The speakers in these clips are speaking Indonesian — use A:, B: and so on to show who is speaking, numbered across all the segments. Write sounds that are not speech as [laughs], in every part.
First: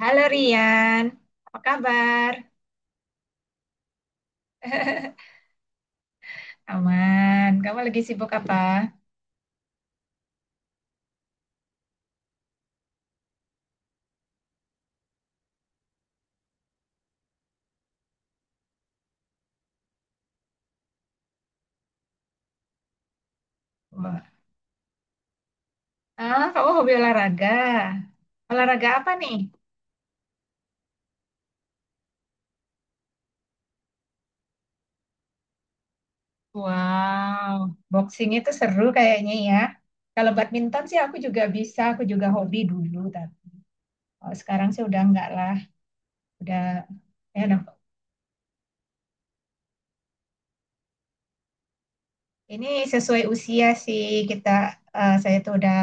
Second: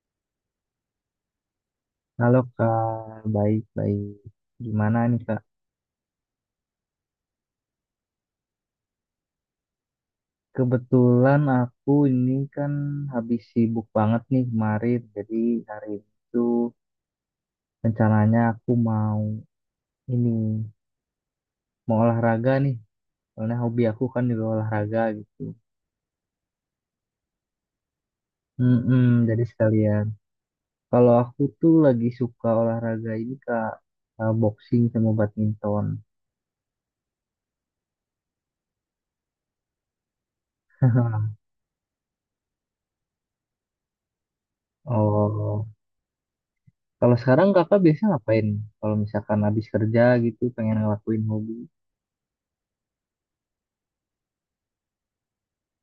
A: Halo Rian, apa kabar?
B: Halo Kak, baik-baik. Gimana nih Kak?
A: [laughs] Aman, kamu lagi sibuk apa?
B: Kebetulan aku ini kan habis sibuk banget nih kemarin. Jadi hari itu rencananya aku mau ini, mau olahraga nih. Soalnya hobi aku kan
A: Wah.
B: juga olahraga gitu.
A: Ah, kamu hobi olahraga. Olahraga
B: Mm-mm,
A: apa nih?
B: jadi sekalian. Kalau aku tuh lagi suka olahraga ini Kak, boxing sama badminton.
A: Wow, boxing itu seru kayaknya ya. Kalau badminton sih aku
B: [laughs]
A: juga bisa, aku juga hobi dulu. Tapi kalau sekarang sih udah enggak lah.
B: Oh,
A: Udah,
B: kalau
A: ya
B: sekarang
A: udah.
B: kakak biasanya ngapain? Kalau misalkan habis kerja gitu, pengen ngelakuin hobi.
A: Ini sesuai usia sih kita, eh, saya tuh udah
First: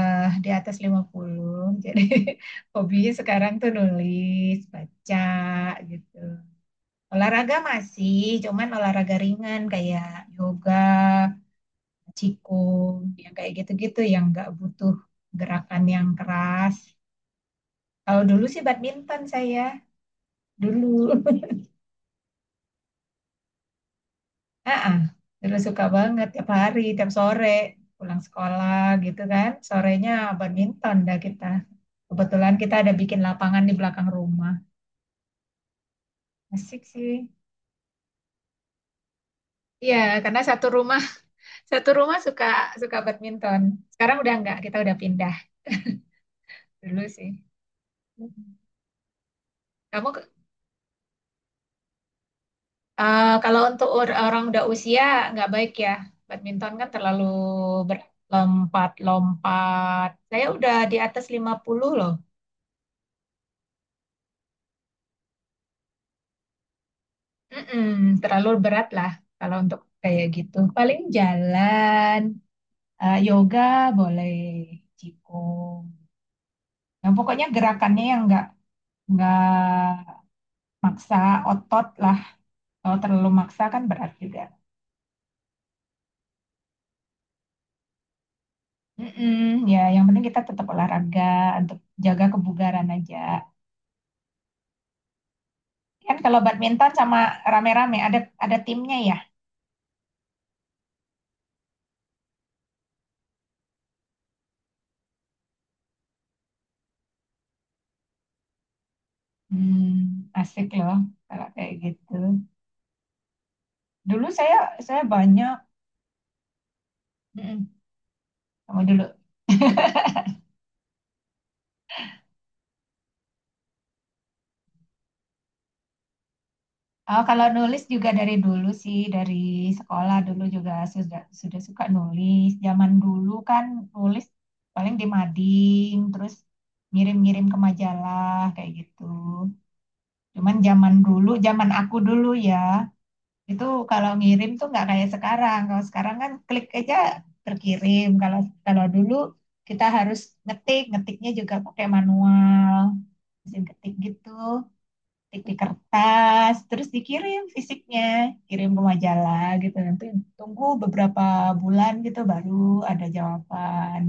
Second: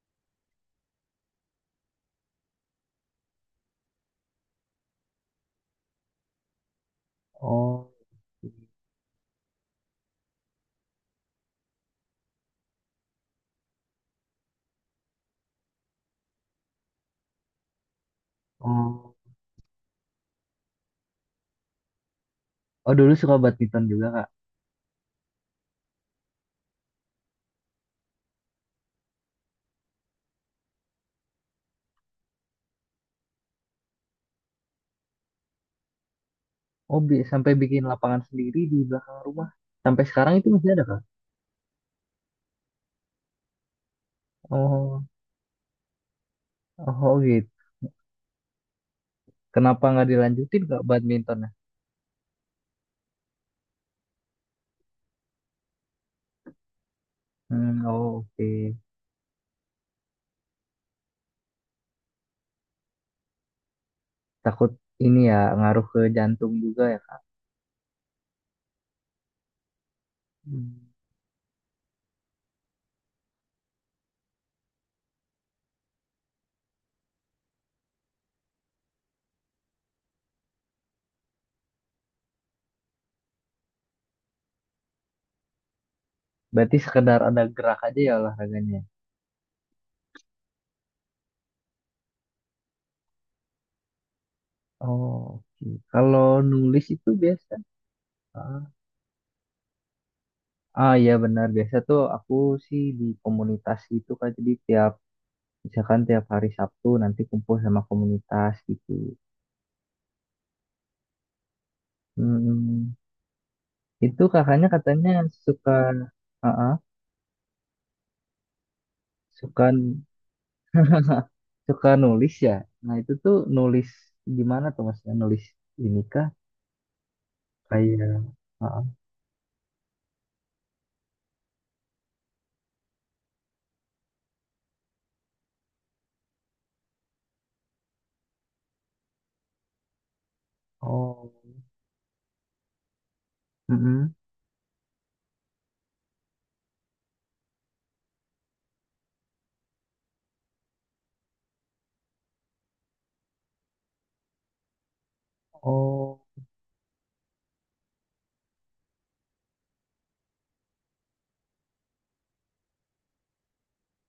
A: di atas 50, jadi [laughs] hobinya sekarang tuh nulis, baca gitu. Olahraga
B: Oh,
A: masih, cuman olahraga ringan kayak yoga, qigong, yang kayak gitu-gitu yang nggak butuh gerakan yang keras. Kalau dulu sih
B: oh,
A: badminton saya dulu. [laughs]
B: oh dulu suka badminton juga kak.
A: Ah, ah, dulu suka banget tiap hari, tiap sore pulang sekolah gitu kan. Sorenya badminton dah kita. Kebetulan kita ada bikin lapangan di belakang rumah. Asik
B: Oh,
A: sih.
B: sampai bikin lapangan sendiri di belakang rumah.
A: Iya,
B: Sampai sekarang
A: karena
B: itu
A: satu
B: masih ada
A: rumah
B: kak?
A: [laughs] satu rumah suka suka badminton. Sekarang udah enggak, kita udah
B: Oh,
A: pindah
B: oh
A: dulu
B: oh,
A: sih.
B: gitu. Kenapa nggak
A: Kamu ke-
B: dilanjutin kak badmintonnya?
A: kalau untuk orang udah usia nggak baik ya. Badminton kan terlalu
B: Hmm,
A: berat.
B: oh, oke.
A: Lompat-lompat. Saya udah di atas 50 loh.
B: Takut ini ya ngaruh ke jantung juga ya kak.
A: Mm-mm, terlalu berat lah kalau untuk kayak gitu.
B: Hmm.
A: Paling jalan, eh, yoga boleh, qigong. Nah, pokoknya gerakannya yang nggak maksa otot lah. Kalau terlalu maksa kan berat juga.
B: Berarti sekedar ada gerak aja ya olahraganya.
A: Mm-mm, ya, yang penting kita tetap olahraga untuk jaga kebugaran aja.
B: Oh, oke.
A: Kan
B: Kalau
A: kalau
B: nulis
A: badminton
B: itu
A: sama
B: biasa.
A: rame-rame ada
B: Ah,
A: timnya ya.
B: ah, iya benar biasa tuh aku sih di komunitas itu kak. Jadi misalkan tiap hari Sabtu nanti kumpul sama komunitas gitu.
A: Hmm, asik loh kalau kayak gitu.
B: Hmm, itu
A: Dulu saya
B: kakaknya
A: saya
B: katanya
A: banyak
B: suka uh
A: mm sama dulu.
B: suka [laughs] nulis ya. Nah, itu tuh nulis gimana tuh maksudnya nulis ini kah
A: Oh, kalau nulis juga
B: kayak
A: dari dulu
B: uh
A: sih, dari sekolah dulu juga sudah suka nulis. Zaman dulu kan nulis paling di mading, terus ngirim-ngirim ke majalah kayak gitu. Cuman zaman dulu,
B: Oh.
A: zaman aku dulu ya, itu kalau
B: Mm-mm.
A: ngirim tuh nggak kayak sekarang. Kalau sekarang kan klik aja terkirim. Kalau kalau dulu kita harus ngetik, ngetiknya juga pakai manual, mesin ketik gitu, ketik di
B: Oh.
A: kertas, terus dikirim fisiknya, kirim ke majalah gitu. Nanti tunggu beberapa bulan gitu baru ada jawaban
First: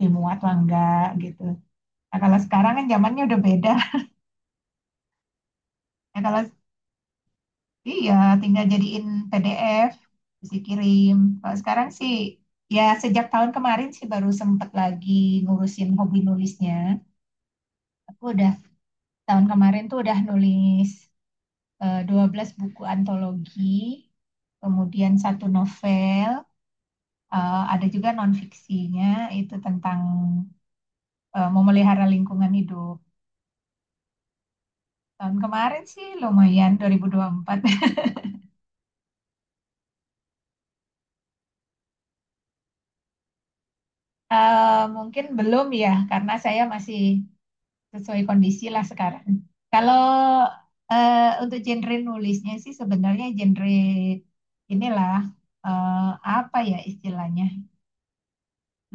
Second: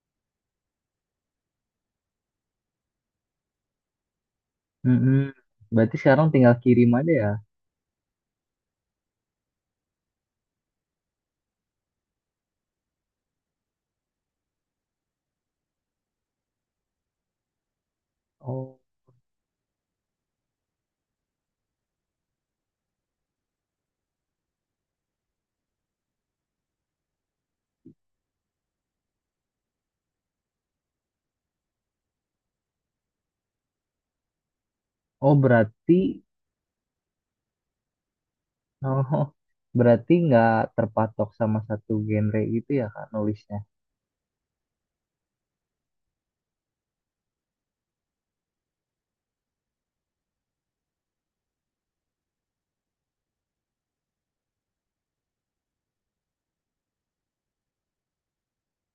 A: dimuat lah enggak gitu. Nah, kalau sekarang kan zamannya udah beda.
B: Mm-mm. Berarti
A: Nah,
B: sekarang
A: kalau
B: tinggal kirim aja ya.
A: Iya, tinggal jadiin PDF, terus dikirim. Kalau sekarang sih, ya sejak tahun kemarin sih baru sempet lagi ngurusin hobi nulisnya. Aku udah,
B: Oh.
A: Tahun kemarin tuh udah nulis 12 buku antologi, kemudian satu novel, ada juga non-fiksinya, itu tentang memelihara lingkungan hidup. Tahun
B: Oh,
A: kemarin sih lumayan, 2024. [laughs]
B: oh, [laughs] berarti nggak terpatok sama satu genre gitu ya Kak nulisnya.
A: Mungkin belum ya, karena saya masih sesuai kondisi lah sekarang. Kalau untuk genre nulisnya sih sebenarnya genre inilah eh, apa ya istilahnya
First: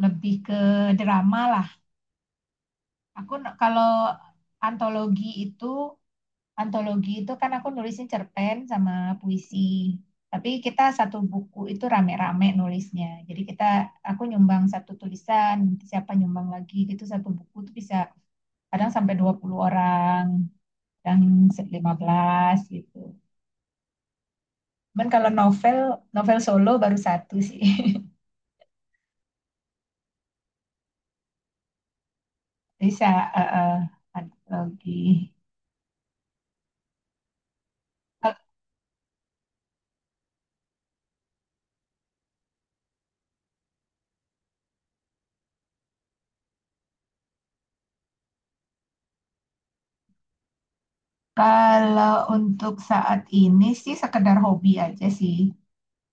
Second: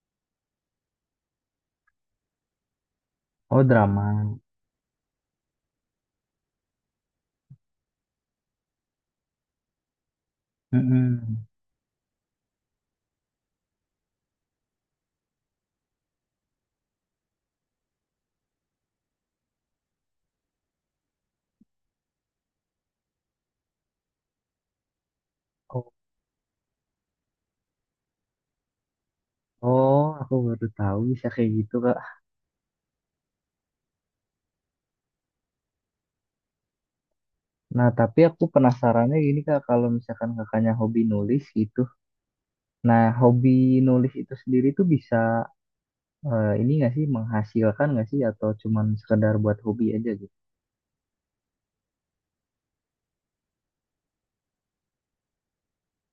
A: lebih ke drama lah. Aku n-
B: Oh,
A: kalau
B: drama.
A: antologi itu antologi itu kan aku nulisnya cerpen sama puisi. Tapi kita satu
B: Mm-mm.
A: buku itu rame-rame nulisnya. Jadi aku nyumbang satu tulisan, nanti siapa nyumbang lagi gitu satu buku tuh bisa kadang sampai 20 orang, yang 15 gitu. Cuman kalau novel,
B: Oh,
A: novel solo baru satu sih.
B: oh, aku baru tahu bisa kayak gitu, Kak.
A: [laughs] Bisa eh, eh, antologi.
B: Nah, tapi aku penasarannya gini, Kak, kalau misalkan kakaknya hobi nulis gitu. Nah, hobi nulis itu sendiri tuh bisa eh, ini nggak sih menghasilkan nggak sih atau cuman sekedar buat hobi aja gitu?
A: Kalau untuk saat ini sih sekedar hobi aja sih.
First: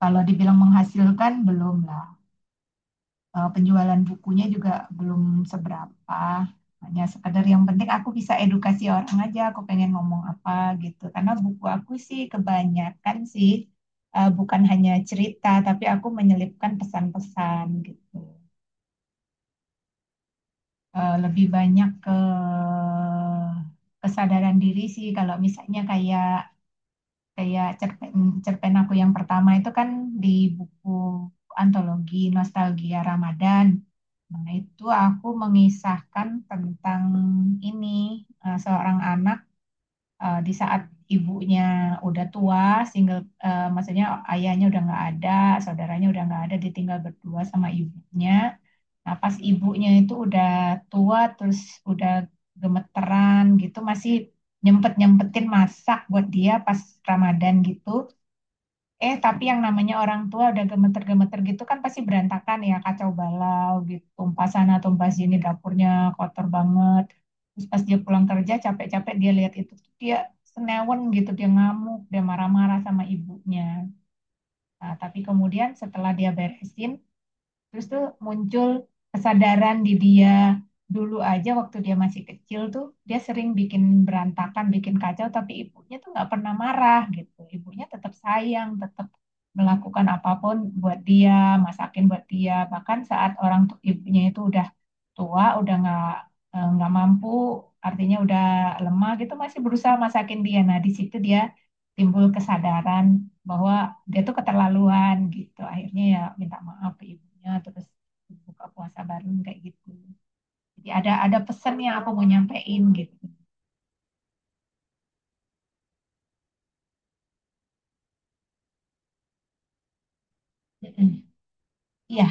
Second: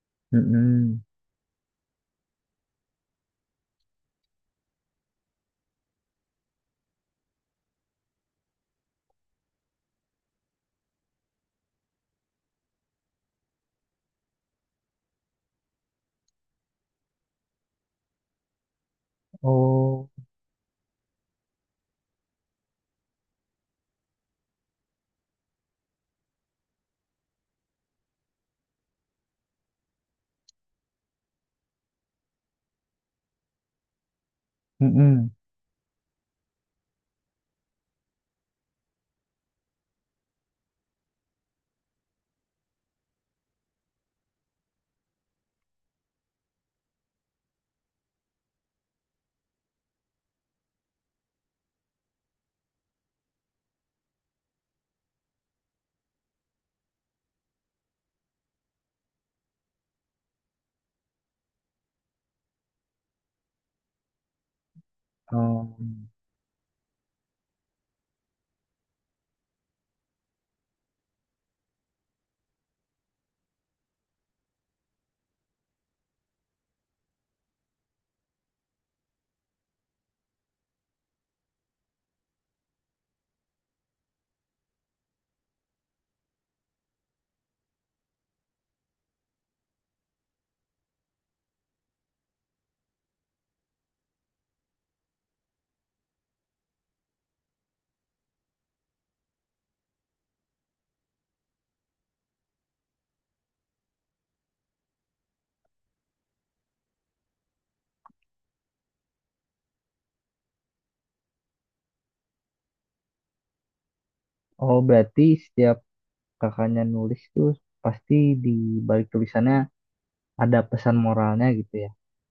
A: Kalau dibilang
B: Mm-mm.
A: menghasilkan belum lah. Penjualan bukunya juga belum seberapa. Hanya sekedar yang penting aku bisa edukasi orang aja, aku pengen ngomong apa gitu. Karena buku aku sih kebanyakan sih bukan hanya cerita, tapi aku menyelipkan pesan-pesan gitu.
B: Oh.
A: Lebih banyak ke kesadaran diri sih kalau misalnya kayak kayak cerpen cerpen aku yang pertama itu kan di buku antologi Nostalgia Ramadan. Nah, itu aku
B: Mm-mm.
A: mengisahkan tentang ini seorang anak di saat ibunya udah tua, single eh, maksudnya ayahnya udah nggak ada, saudaranya udah nggak ada, ditinggal berdua sama ibunya. Nah, pas ibunya itu udah tua terus udah gemeteran gitu masih nyempet-nyempetin masak buat dia pas Ramadan gitu. Tapi yang namanya orang tua udah gemeter-gemeter gitu kan pasti berantakan ya, kacau balau gitu. Tumpah sana, tumpah sini, dapurnya
B: Um,
A: kotor banget. Terus pas dia pulang kerja capek-capek dia lihat itu, tuh dia senewen gitu, dia ngamuk, dia marah-marah sama ibunya. Nah, tapi kemudian setelah dia beresin, terus tuh muncul kesadaran di dia dulu aja waktu dia masih kecil tuh dia sering bikin berantakan, bikin kacau, tapi ibunya tuh nggak pernah marah gitu. Ibunya tetap sayang, tetap melakukan apapun buat dia, masakin buat dia. Bahkan saat ibunya itu udah tua, udah nggak mampu, artinya udah lemah gitu, masih berusaha masakin dia. Nah, di situ dia timbul kesadaran bahwa dia tuh keterlaluan gitu akhirnya ya minta maaf ke ibunya terus buka puasa baru kayak gitu jadi ada pesan yang aku mau nyampein gitu.
B: oh, berarti setiap kakaknya nulis tuh pasti di balik tulisannya ada pesan
A: Mm-mm.
B: moralnya gitu ya.
A: iya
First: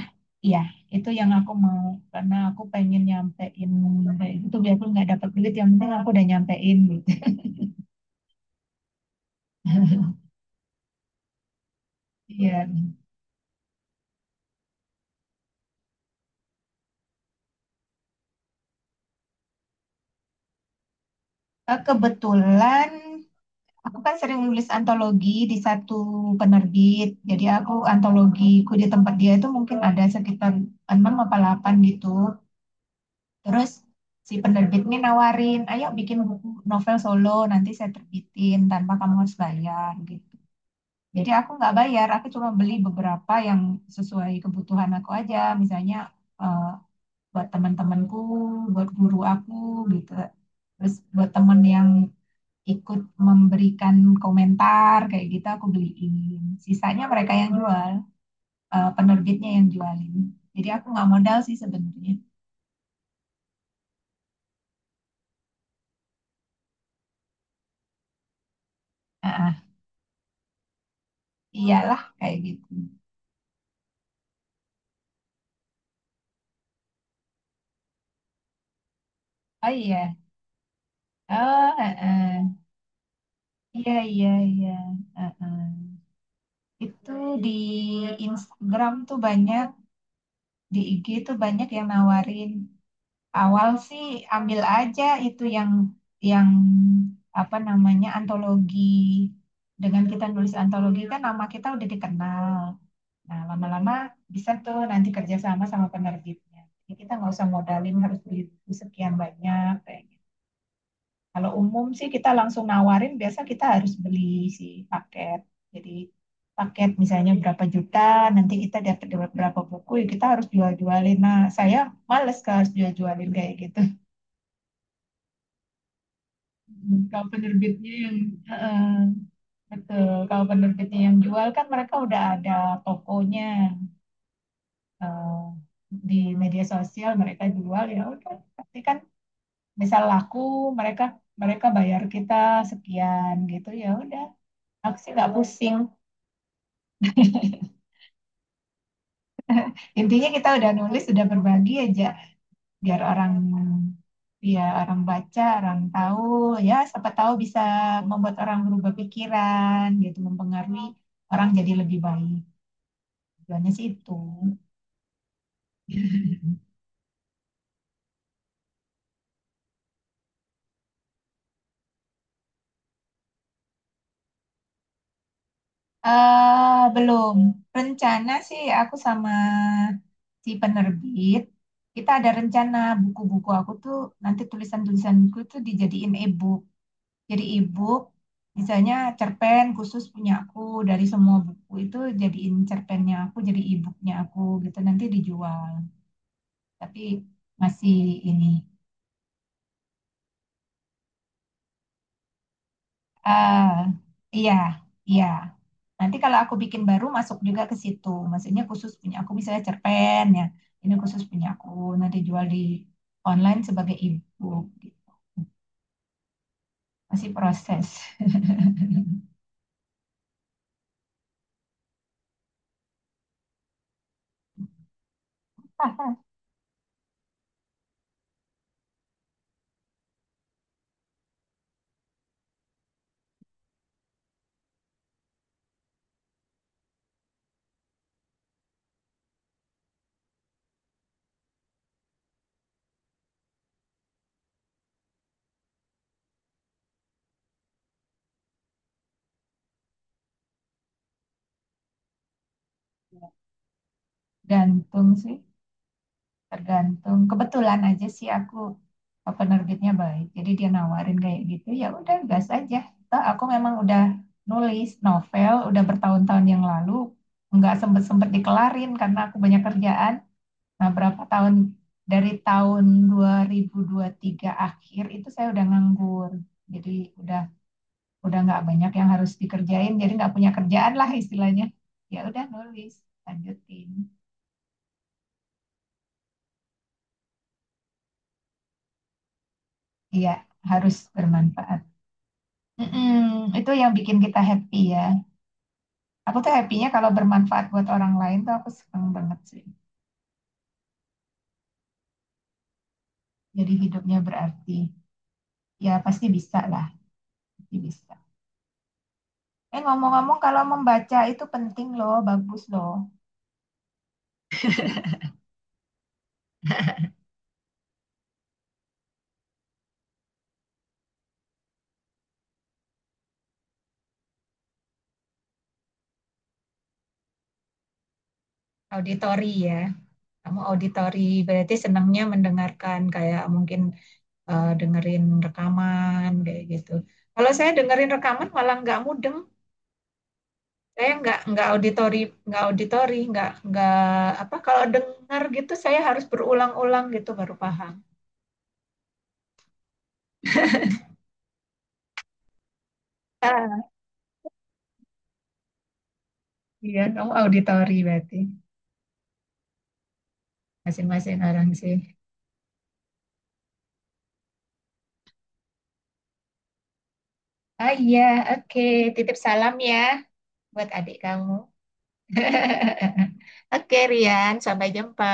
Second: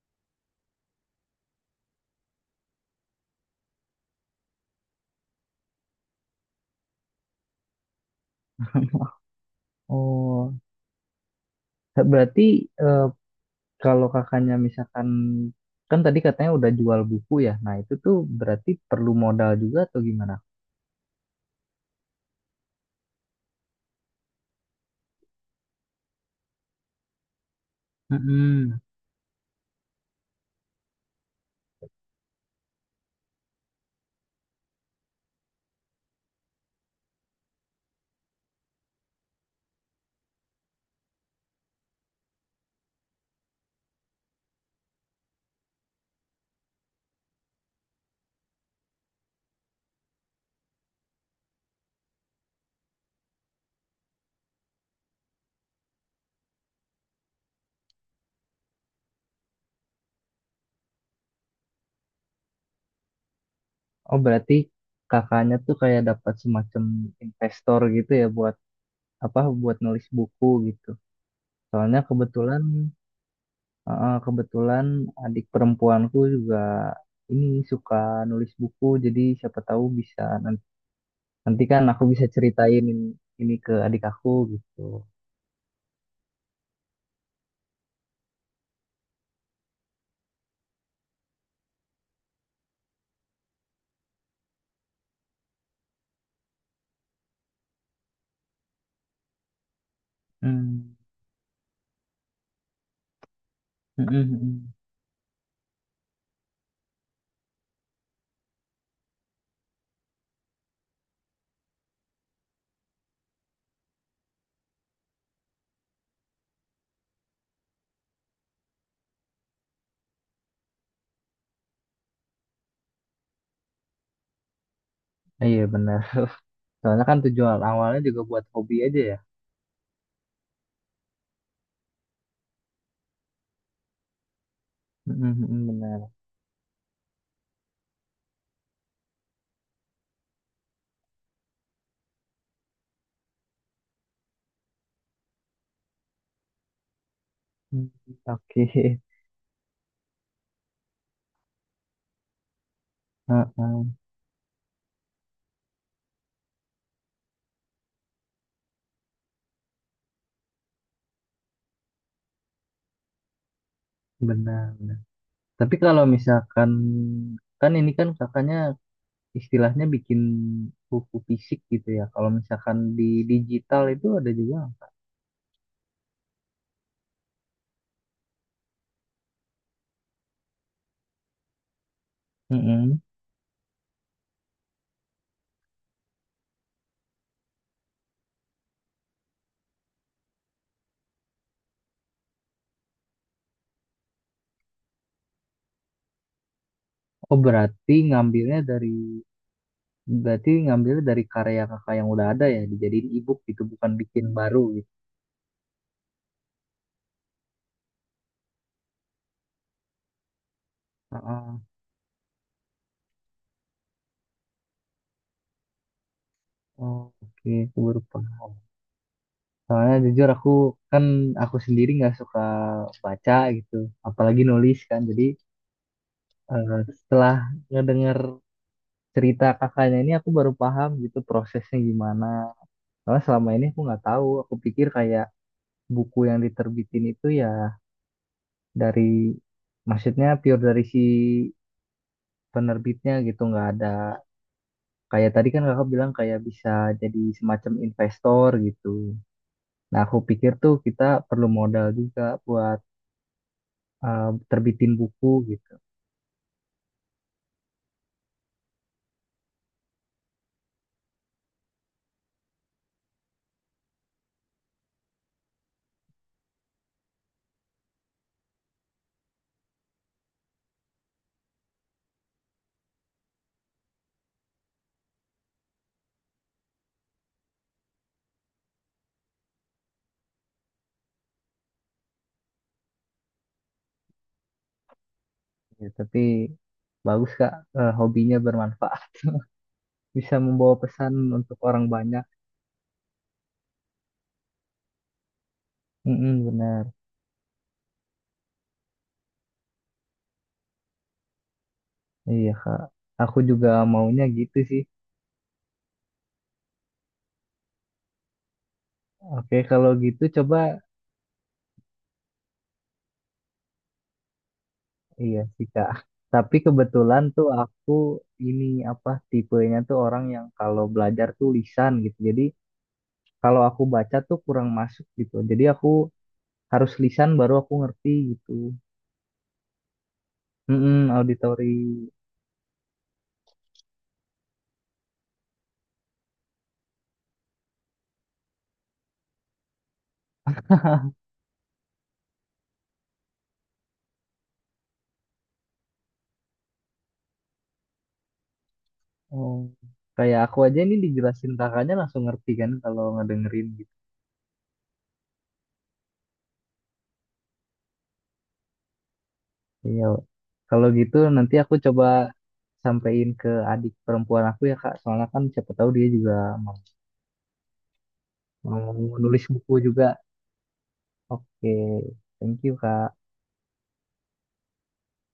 A: iya itu yang aku mau karena aku pengen nyampein itu gitu biarpun nggak dapat duit yang penting aku udah nyampein gitu.
B: Oh, berarti,
A: Iya. [laughs]
B: eh, kalau kakaknya misalkan kan tadi katanya udah jual buku ya. Nah, itu tuh berarti perlu modal juga atau gimana?
A: Kebetulan, aku kan sering nulis antologi di satu penerbit. Jadi aku antologiku
B: Mm-mm.
A: di tempat dia itu mungkin ada sekitar 6 apa 8 gitu. Terus si penerbit ini nawarin, ayo bikin buku novel solo, nanti saya terbitin tanpa kamu harus bayar gitu. Jadi aku nggak bayar, aku cuma beli beberapa yang sesuai kebutuhan aku aja, misalnya eh, buat teman-temanku, buat guru aku gitu. Terus buat temen yang ikut memberikan komentar kayak gitu aku beliin. Sisanya mereka yang jual, eh, penerbitnya yang jualin. Jadi aku nggak modal sih sebenarnya.
B: Oh, berarti kakaknya tuh kayak dapat semacam investor gitu ya buat
A: Ah,
B: apa
A: ah.
B: buat nulis buku gitu. Soalnya
A: Iyalah kayak gitu.
B: kebetulan adik perempuanku juga ini suka nulis buku jadi siapa
A: Oh
B: tahu
A: iya,
B: bisa nanti
A: Oh,
B: kan aku bisa
A: heeh.
B: ceritain ini ke
A: Iya,
B: adik
A: iya,
B: aku
A: iya.
B: gitu.
A: Heeh. Itu di Instagram tuh banyak, di IG tuh banyak yang nawarin. Awal sih ambil aja itu yang apa namanya antologi. Dengan kita nulis
B: Hmm.
A: antologi kan nama kita udah dikenal. Nah, lama-lama
B: Mm, mm, mm,
A: bisa
B: mm.
A: tuh nanti kerjasama sama penerbitnya. Jadi kita nggak usah modalin harus beli buku sekian banyak kayak kalau umum sih kita langsung nawarin, biasa kita harus beli si paket. Jadi paket misalnya berapa juta, nanti kita dapat berapa buku, ya kita harus jual-jualin. Nah, saya males kalau harus jual-jualin kayak gitu.
B: Iya, benar.
A: Hmm,
B: Soalnya kan
A: Kalau
B: tujuan
A: penerbitnya
B: awalnya
A: yang
B: juga buat hobi
A: eh,
B: aja ya.
A: betul, kalau penerbitnya yang jual kan mereka udah ada tokonya
B: Mm,
A: eh,
B: mm, mm, benar.
A: di media sosial mereka jual ya udah pasti kan misal laku mereka mereka bayar kita sekian gitu ya udah aku sih nggak pusing.
B: Hmm, oke. [laughs]
A: Intinya kita udah nulis, udah berbagi aja biar orang
B: Heeh,
A: ya orang baca, orang tahu ya siapa tahu bisa membuat orang berubah pikiran gitu, mempengaruhi orang jadi lebih baik. Tujuannya sih itu.
B: benar, benar. Tapi kalau
A: [laughs]
B: misalkan kan ini kan kakaknya istilahnya bikin buku fisik gitu ya. Kalau misalkan di digital itu ada juga.
A: Belum. Rencana sih aku sama si penerbit, kita ada rencana
B: Mm-mm.
A: buku-buku aku tuh nanti tulisan-tulisanku tuh dijadiin e-book. Jadi e-book misalnya cerpen khusus punya aku dari semua buku itu jadiin cerpennya aku jadi e-booknya aku gitu nanti dijual tapi
B: Oh,
A: masih ini
B: berarti ngambilnya dari karya kakak yang udah ada ya dijadiin e-book gitu
A: ah
B: bukan bikin
A: iya
B: baru gitu.
A: iya nanti kalau aku bikin baru masuk juga ke situ maksudnya khusus punya aku misalnya cerpen ya ini khusus punya
B: Heeh.
A: aku nanti jual di online sebagai e-book gitu.
B: Oh,
A: masih
B: oke, aku
A: proses
B: baru paham. Soalnya jujur aku kan aku sendiri nggak suka baca gitu, apalagi nulis kan. Jadi
A: [laughs]
B: setelah ngedenger cerita kakaknya ini aku baru paham gitu prosesnya gimana. Soalnya selama ini aku nggak tahu. Aku pikir kayak buku yang diterbitin itu ya dari maksudnya pure dari si penerbitnya gitu, nggak ada kayak tadi kan kakak bilang kayak bisa jadi semacam investor gitu. Nah aku pikir tuh kita perlu modal juga buat terbitin
A: gantung
B: buku
A: sih
B: gitu.
A: Tergantung kebetulan aja sih penerbitnya baik. Jadi dia nawarin kayak gitu. Ya udah gas aja. Toh aku memang udah nulis novel udah bertahun-tahun yang lalu nggak sempet-sempet dikelarin karena aku banyak kerjaan. Nah, berapa tahun dari tahun 2003 akhir itu saya udah nganggur. Jadi udah udah nggak banyak yang harus dikerjain, jadi nggak punya kerjaan lah istilahnya. Ya udah nulis, lanjutin.
B: Ya, tapi bagus Kak, hobinya bermanfaat. [laughs]
A: Iya,
B: Bisa membawa
A: harus
B: pesan untuk
A: bermanfaat.
B: orang banyak.
A: Mm-mm, itu yang bikin kita happy ya. Aku
B: Mm-mm,
A: tuh
B: benar.
A: happy-nya kalau bermanfaat buat orang lain tuh aku seneng banget sih.
B: Iya Kak. Aku juga
A: Jadi hidupnya
B: maunya gitu
A: berarti.
B: sih.
A: Ya pasti bisa lah, pasti bisa.
B: Oke,
A: Eh,
B: kalau gitu
A: ngomong-ngomong
B: coba
A: kalau membaca itu penting loh, bagus loh.
B: iya sih Kak. Tapi kebetulan tuh aku ini apa tipenya tuh orang yang kalau belajar tuh lisan gitu. Jadi kalau aku baca tuh kurang masuk gitu. Jadi aku harus lisan baru aku ngerti gitu.
A: Auditori ya. Kamu
B: Mm-mm,
A: auditori
B: auditori.
A: berarti senangnya mendengarkan kayak mungkin dengerin rekaman kayak gitu. Kalau saya dengerin rekaman malah nggak mudeng. Saya nggak auditori nggak auditori nggak apa kalau dengar gitu saya harus berulang-ulang gitu baru paham.
B: Oh. Kayak aku aja ini dijelasin kakaknya langsung ngerti kan kalau ngedengerin
A: Ah,
B: gitu.
A: iya kamu auditori berarti
B: Iya. Wak. Kalau gitu
A: masing-masing
B: nanti
A: orang
B: aku
A: sih.
B: coba sampein ke adik perempuan aku ya Kak. Soalnya kan siapa tahu dia juga mau,
A: Ah, iya oke
B: mau
A: titip
B: nulis
A: salam
B: buku
A: ya
B: juga.
A: buat adik kamu.
B: Oke, Thank you Kak.
A: [laughs] Oke Rian sampai jumpa.